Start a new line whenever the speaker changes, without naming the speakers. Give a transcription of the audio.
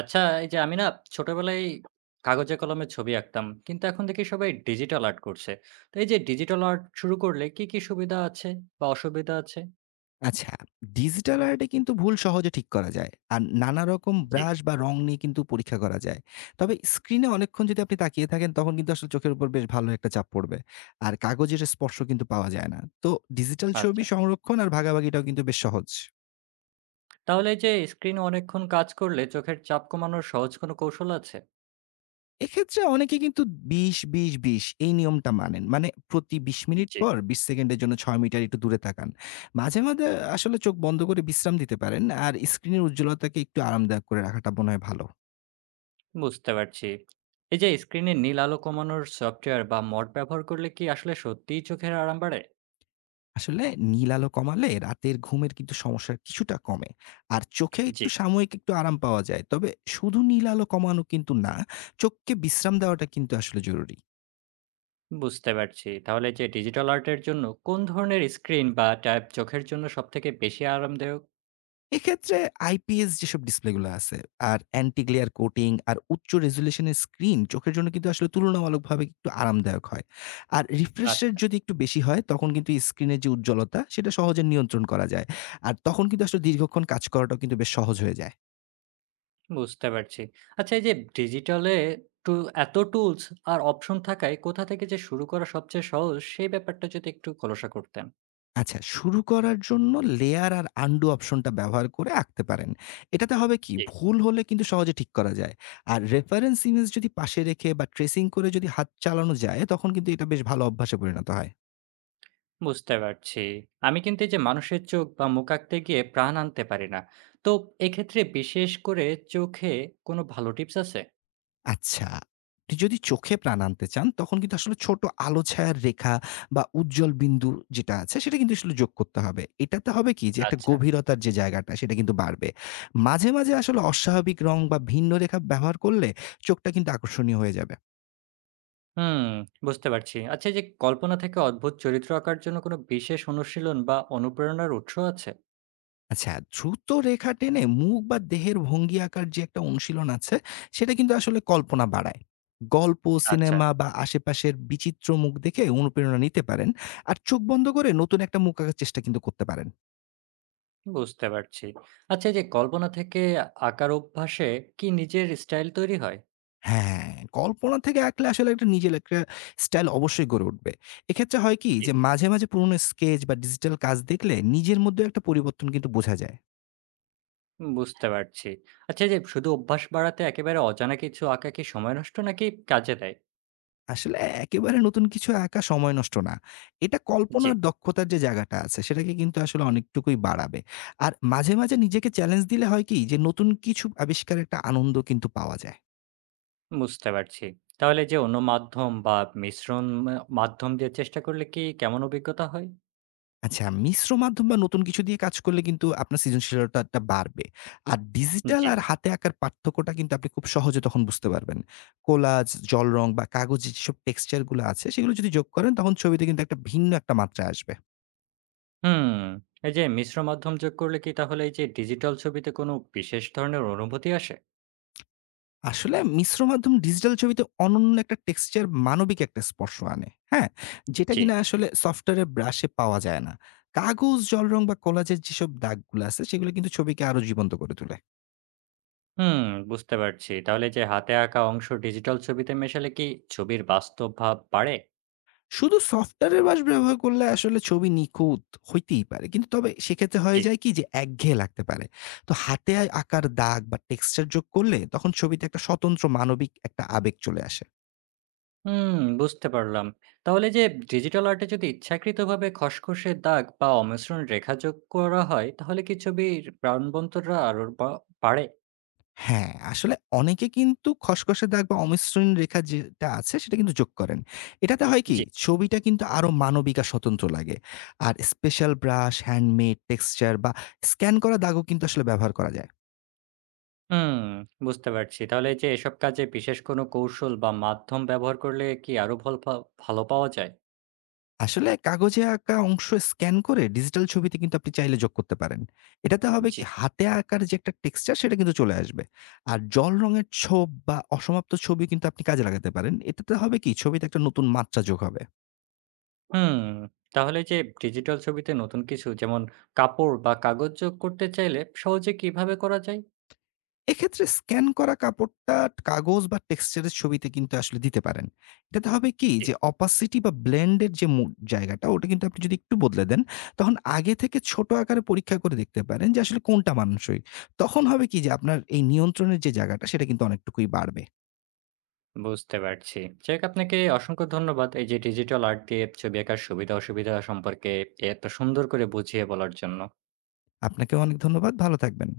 আচ্ছা, এই যে আমি না ছোটবেলায় কাগজে কলমে ছবি আঁকতাম। কিন্তু এখন দেখি সবাই ডিজিটাল আর্ট করছে। তো এই যে ডিজিটাল আর্ট শুরু করলে কি সুবিধা আছে বা অসুবিধা আছে?
আচ্ছা, ডিজিটাল আর্টে কিন্তু ভুল সহজে ঠিক করা যায়। আর নানা রকম
জি,
ব্রাশ বা রং নিয়ে কিন্তু পরীক্ষা করা যায়। তবে স্ক্রিনে অনেকক্ষণ যদি আপনি তাকিয়ে থাকেন তখন কিন্তু আসলে চোখের উপর বেশ ভালো একটা চাপ পড়বে। আর কাগজের স্পর্শ কিন্তু পাওয়া যায় না। তো ডিজিটাল ছবি
আচ্ছা।
সংরক্ষণ আর ভাগাভাগিটাও কিন্তু বেশ সহজ।
তাহলে এই যে স্ক্রিনে অনেকক্ষণ কাজ করলে চোখের চাপ কমানোর সহজ কোনো কৌশল আছে?
এক্ষেত্রে অনেকে কিন্তু ২০-২০-২০ এই নিয়মটা মানেন। মানে প্রতি ২০ মিনিট
জি,
পর ২০ সেকেন্ডের জন্য ৬ মিটার একটু দূরে তাকান। মাঝে মাঝে আসলে চোখ বন্ধ করে বিশ্রাম দিতে পারেন। আর স্ক্রিনের উজ্জ্বলতাকে একটু আরামদায়ক করে রাখাটা মনে হয় ভালো।
বুঝতে পারছি। এই যে স্ক্রিনে নীল আলো কমানোর সফটওয়্যার বা মড ব্যবহার করলে কি আসলে সত্যিই চোখের আরাম বাড়ে?
আসলে নীল আলো কমালে রাতের ঘুমের কিন্তু সমস্যা কিছুটা কমে, আর চোখে
জি,
একটু সাময়িক একটু আরাম পাওয়া যায়। তবে শুধু নীল আলো কমানো কিন্তু না, চোখকে বিশ্রাম দেওয়াটা কিন্তু আসলে জরুরি।
বুঝতে পারছি। তাহলে এই যে ডিজিটাল আর্টের জন্য কোন ধরনের স্ক্রিন বা ট্যাব চোখের জন্য সবথেকে বেশি আরামদায়ক?
এক্ষেত্রে আইপিএস যেসব ডিসপ্লেগুলো আছে, আর অ্যান্টি গ্লেয়ার কোটিং আর উচ্চ রেজুলেশনের স্ক্রিন চোখের জন্য কিন্তু আসলে তুলনামূলকভাবে একটু আরামদায়ক হয়। আর রিফ্রেশ রেট
আচ্ছা,
যদি একটু বেশি হয় তখন কিন্তু স্ক্রিনের যে উজ্জ্বলতা সেটা সহজে নিয়ন্ত্রণ করা যায়। আর তখন কিন্তু আসলে দীর্ঘক্ষণ কাজ করাটাও কিন্তু বেশ সহজ হয়ে যায়।
বুঝতে পারছি। আচ্ছা এই যে ডিজিটালে টু এত টুলস আর অপশন থাকায় কোথা থেকে যে শুরু করা সবচেয়ে সহজ সেই ব্যাপারটা যদি একটু খোলাসা করতেন।
আচ্ছা, শুরু করার জন্য লেয়ার আর আনডু অপশনটা ব্যবহার করে আঁকতে পারেন। এটাতে হবে কি,
জি।
ভুল হলে কিন্তু সহজে ঠিক করা যায়। আর রেফারেন্স ইমেজ যদি পাশে রেখে বা ট্রেসিং করে যদি হাত চালানো যায়, তখন কিন্তু এটা বেশ ভালো অভ্যাসে পরিণত হয়।
বুঝতে পারছি। আমি কিন্তু এই যে মানুষের চোখ বা মুখ আঁকতে গিয়ে প্রাণ আনতে পারি না। তো এক্ষেত্রে বিশেষ করে চোখে কোনো ভালো টিপস আছে?
আচ্ছা, আপনি যদি চোখে প্রাণ আনতে চান, তখন কিন্তু আসলে ছোট আলো ছায়ার রেখা বা উজ্জ্বল বিন্দু যেটা আছে, সেটা কিন্তু আসলে যোগ করতে হবে। এটাতে হবে কি যে একটা
আচ্ছা।
গভীরতার যে জায়গাটা, সেটা কিন্তু বাড়বে। মাঝে মাঝে আসলে অস্বাভাবিক রং বা ভিন্ন রেখা ব্যবহার করলে চোখটা কিন্তু আকর্ষণীয় হয়ে যাবে।
হুম, বুঝতে পারছি। আচ্ছা এই যে কল্পনা থেকে অদ্ভুত চরিত্র আঁকার জন্য কোনো বিশেষ অনুশীলন বা অনুপ্রেরণার উৎস আছে?
আচ্ছা, দ্রুত রেখা টেনে মুখ বা দেহের ভঙ্গি আঁকার যে একটা অনুশীলন আছে, সেটা কিন্তু আসলে কল্পনা বাড়ায়। গল্প,
আচ্ছা।
সিনেমা বা আশেপাশের বিচিত্র মুখ দেখে অনুপ্রেরণা নিতে পারেন। আর চোখ বন্ধ করে নতুন একটা মুখ আঁকার চেষ্টা কিন্তু করতে পারেন।
বুঝতে পারছি। আচ্ছা এই যে কল্পনা থেকে আঁকার অভ্যাসে কি নিজের স্টাইল তৈরি হয়?
হ্যাঁ, কল্পনা থেকে আঁকলে আসলে একটা নিজের একটা স্টাইল অবশ্যই গড়ে উঠবে। এক্ষেত্রে হয় কি
জি।
যে মাঝে মাঝে পুরনো স্কেচ বা ডিজিটাল কাজ দেখলে নিজের মধ্যেও একটা পরিবর্তন কিন্তু বোঝা যায়।
বুঝতে পারছি। আচ্ছা এই যে শুধু অভ্যাস বাড়াতে একেবারে অজানা কিছু আঁকা কি সময় নষ্ট নাকি কাজে দেয়?
আসলে একেবারে নতুন কিছু আঁকা সময় নষ্ট না। এটা
জি।
কল্পনার দক্ষতার যে জায়গাটা আছে সেটাকে কিন্তু আসলে অনেকটুকুই বাড়াবে। আর মাঝে মাঝে নিজেকে চ্যালেঞ্জ দিলে হয় কি যে নতুন কিছু আবিষ্কারের একটা আনন্দ কিন্তু পাওয়া যায়।
বুঝতে পারছি। তাহলে যে অন্য মাধ্যম বা মিশ্রণ মা মাধ্যম দিয়ে চেষ্টা করলে কি কেমন অভিজ্ঞতা হয়?
আচ্ছা, মিশ্র মাধ্যম বা নতুন কিছু দিয়ে কাজ করলে কিন্তু আপনার সৃজনশীলতাটা বাড়বে। আর ডিজিটাল
জি।
আর হাতে আঁকার পার্থক্যটা কিন্তু আপনি খুব সহজে তখন বুঝতে পারবেন। কোলাজ, জল রং বা কাগজে যেসব টেক্সচার গুলো আছে সেগুলো যদি যোগ করেন তখন ছবিতে কিন্তু একটা ভিন্ন একটা মাত্রা আসবে।
হুম, এই যে মিশ্র মাধ্যম যোগ করলে কি তাহলে এই যে ডিজিটাল ছবিতে কোনো বিশেষ ধরনের অনুভূতি আসে?
আসলে মিশ্র মাধ্যম ডিজিটাল ছবিতে অনন্য একটা টেক্সচার, মানবিক একটা স্পর্শ আনে। হ্যাঁ? যেটা
জি।
কিনা আসলে সফটওয়্যারের ব্রাশে পাওয়া যায় না। কাগজ, জল রং বা কোলাজের যেসব দাগগুলো আছে সেগুলো কিন্তু ছবিকে আরো জীবন্ত করে তোলে।
হুম, বুঝতে পারছি। তাহলে যে হাতে আঁকা অংশ ডিজিটাল ছবিতে মেশালে কি ছবির বাস্তব ভাব বাড়ে?
শুধু সফটওয়্যারের ব্রাশ ব্যবহার করলে আসলে ছবি নিখুঁত হইতেই পারে। কিন্তু তবে সেক্ষেত্রে
জি।
হয়ে যায় কি যে একঘেয়ে লাগতে পারে। তো হাতে আঁকার দাগ বা টেক্সচার যোগ করলে তখন ছবিতে একটা স্বতন্ত্র মানবিক একটা আবেগ চলে আসে।
হুম, বুঝতে পারলাম। তাহলে যে ডিজিটাল আর্টে যদি ইচ্ছাকৃতভাবে খসখসে দাগ বা অমসৃণ রেখা যোগ করা হয়, তাহলে কি ছবির প্রাণবন্তরা আরো বা বাড়ে?
হ্যাঁ, আসলে অনেকে কিন্তু খসখসে দাগ বা অমসৃণ রেখা যেটা আছে সেটা কিন্তু যোগ করেন। এটাতে হয় কি?
জি।
ছবিটা কিন্তু আরো মানবিক আর স্বতন্ত্র লাগে। আর স্পেশাল ব্রাশ, হ্যান্ডমেড, টেক্সচার বা স্ক্যান করা দাগও কিন্তু আসলে ব্যবহার করা যায়।
হুম, বুঝতে পারছি। তাহলে এই যে এসব কাজে বিশেষ কোনো কৌশল বা মাধ্যম ব্যবহার করলে কি আরো ভল ফা ভালো পাওয়া যায়?
আসলে কাগজে আঁকা অংশ স্ক্যান করে ডিজিটাল ছবিতে কিন্তু আপনি চাইলে যোগ করতে পারেন। এটাতে হবে
জি।
কি? হাতে আঁকার যে একটা টেক্সচার সেটা কিন্তু চলে আসবে। আর জল রঙের ছোপ বা অসমাপ্ত ছবি কিন্তু আপনি কাজে লাগাতে পারেন। এটাতে হবে কি? ছবিতে একটা নতুন মাত্রা যোগ হবে।
হুম, তাহলে যে ডিজিটাল ছবিতে নতুন কিছু যেমন কাপড় বা কাগজ যোগ করতে চাইলে সহজে কিভাবে করা যায়?
এক্ষেত্রে স্ক্যান করা কাপড়টা কাগজ বা টেক্সচারের ছবিতে কিন্তু আসলে দিতে পারেন। এটাতে হবে কি
জি,
যে অপাসিটি বা ব্লেন্ড এর যে জায়গাটা ওটা কিন্তু আপনি যদি একটু বদলে দেন, তখন আগে থেকে ছোট আকারে পরীক্ষা করে দেখতে পারেন যে আসলে কোনটা মানানসই। তখন হবে কি যে আপনার এই নিয়ন্ত্রণের যে জায়গাটা সেটা কিন্তু অনেকটুকুই বাড়বে।
বুঝতে পারছি। যাক আপনাকে অসংখ্য ধন্যবাদ এই যে ডিজিটাল আর্ট দিয়ে ছবি আঁকার সুবিধা অসুবিধা সম্পর্কে এত সুন্দর করে বুঝিয়ে বলার জন্য।
আপনাকেও অনেক ধন্যবাদ। ভালো থাকবেন।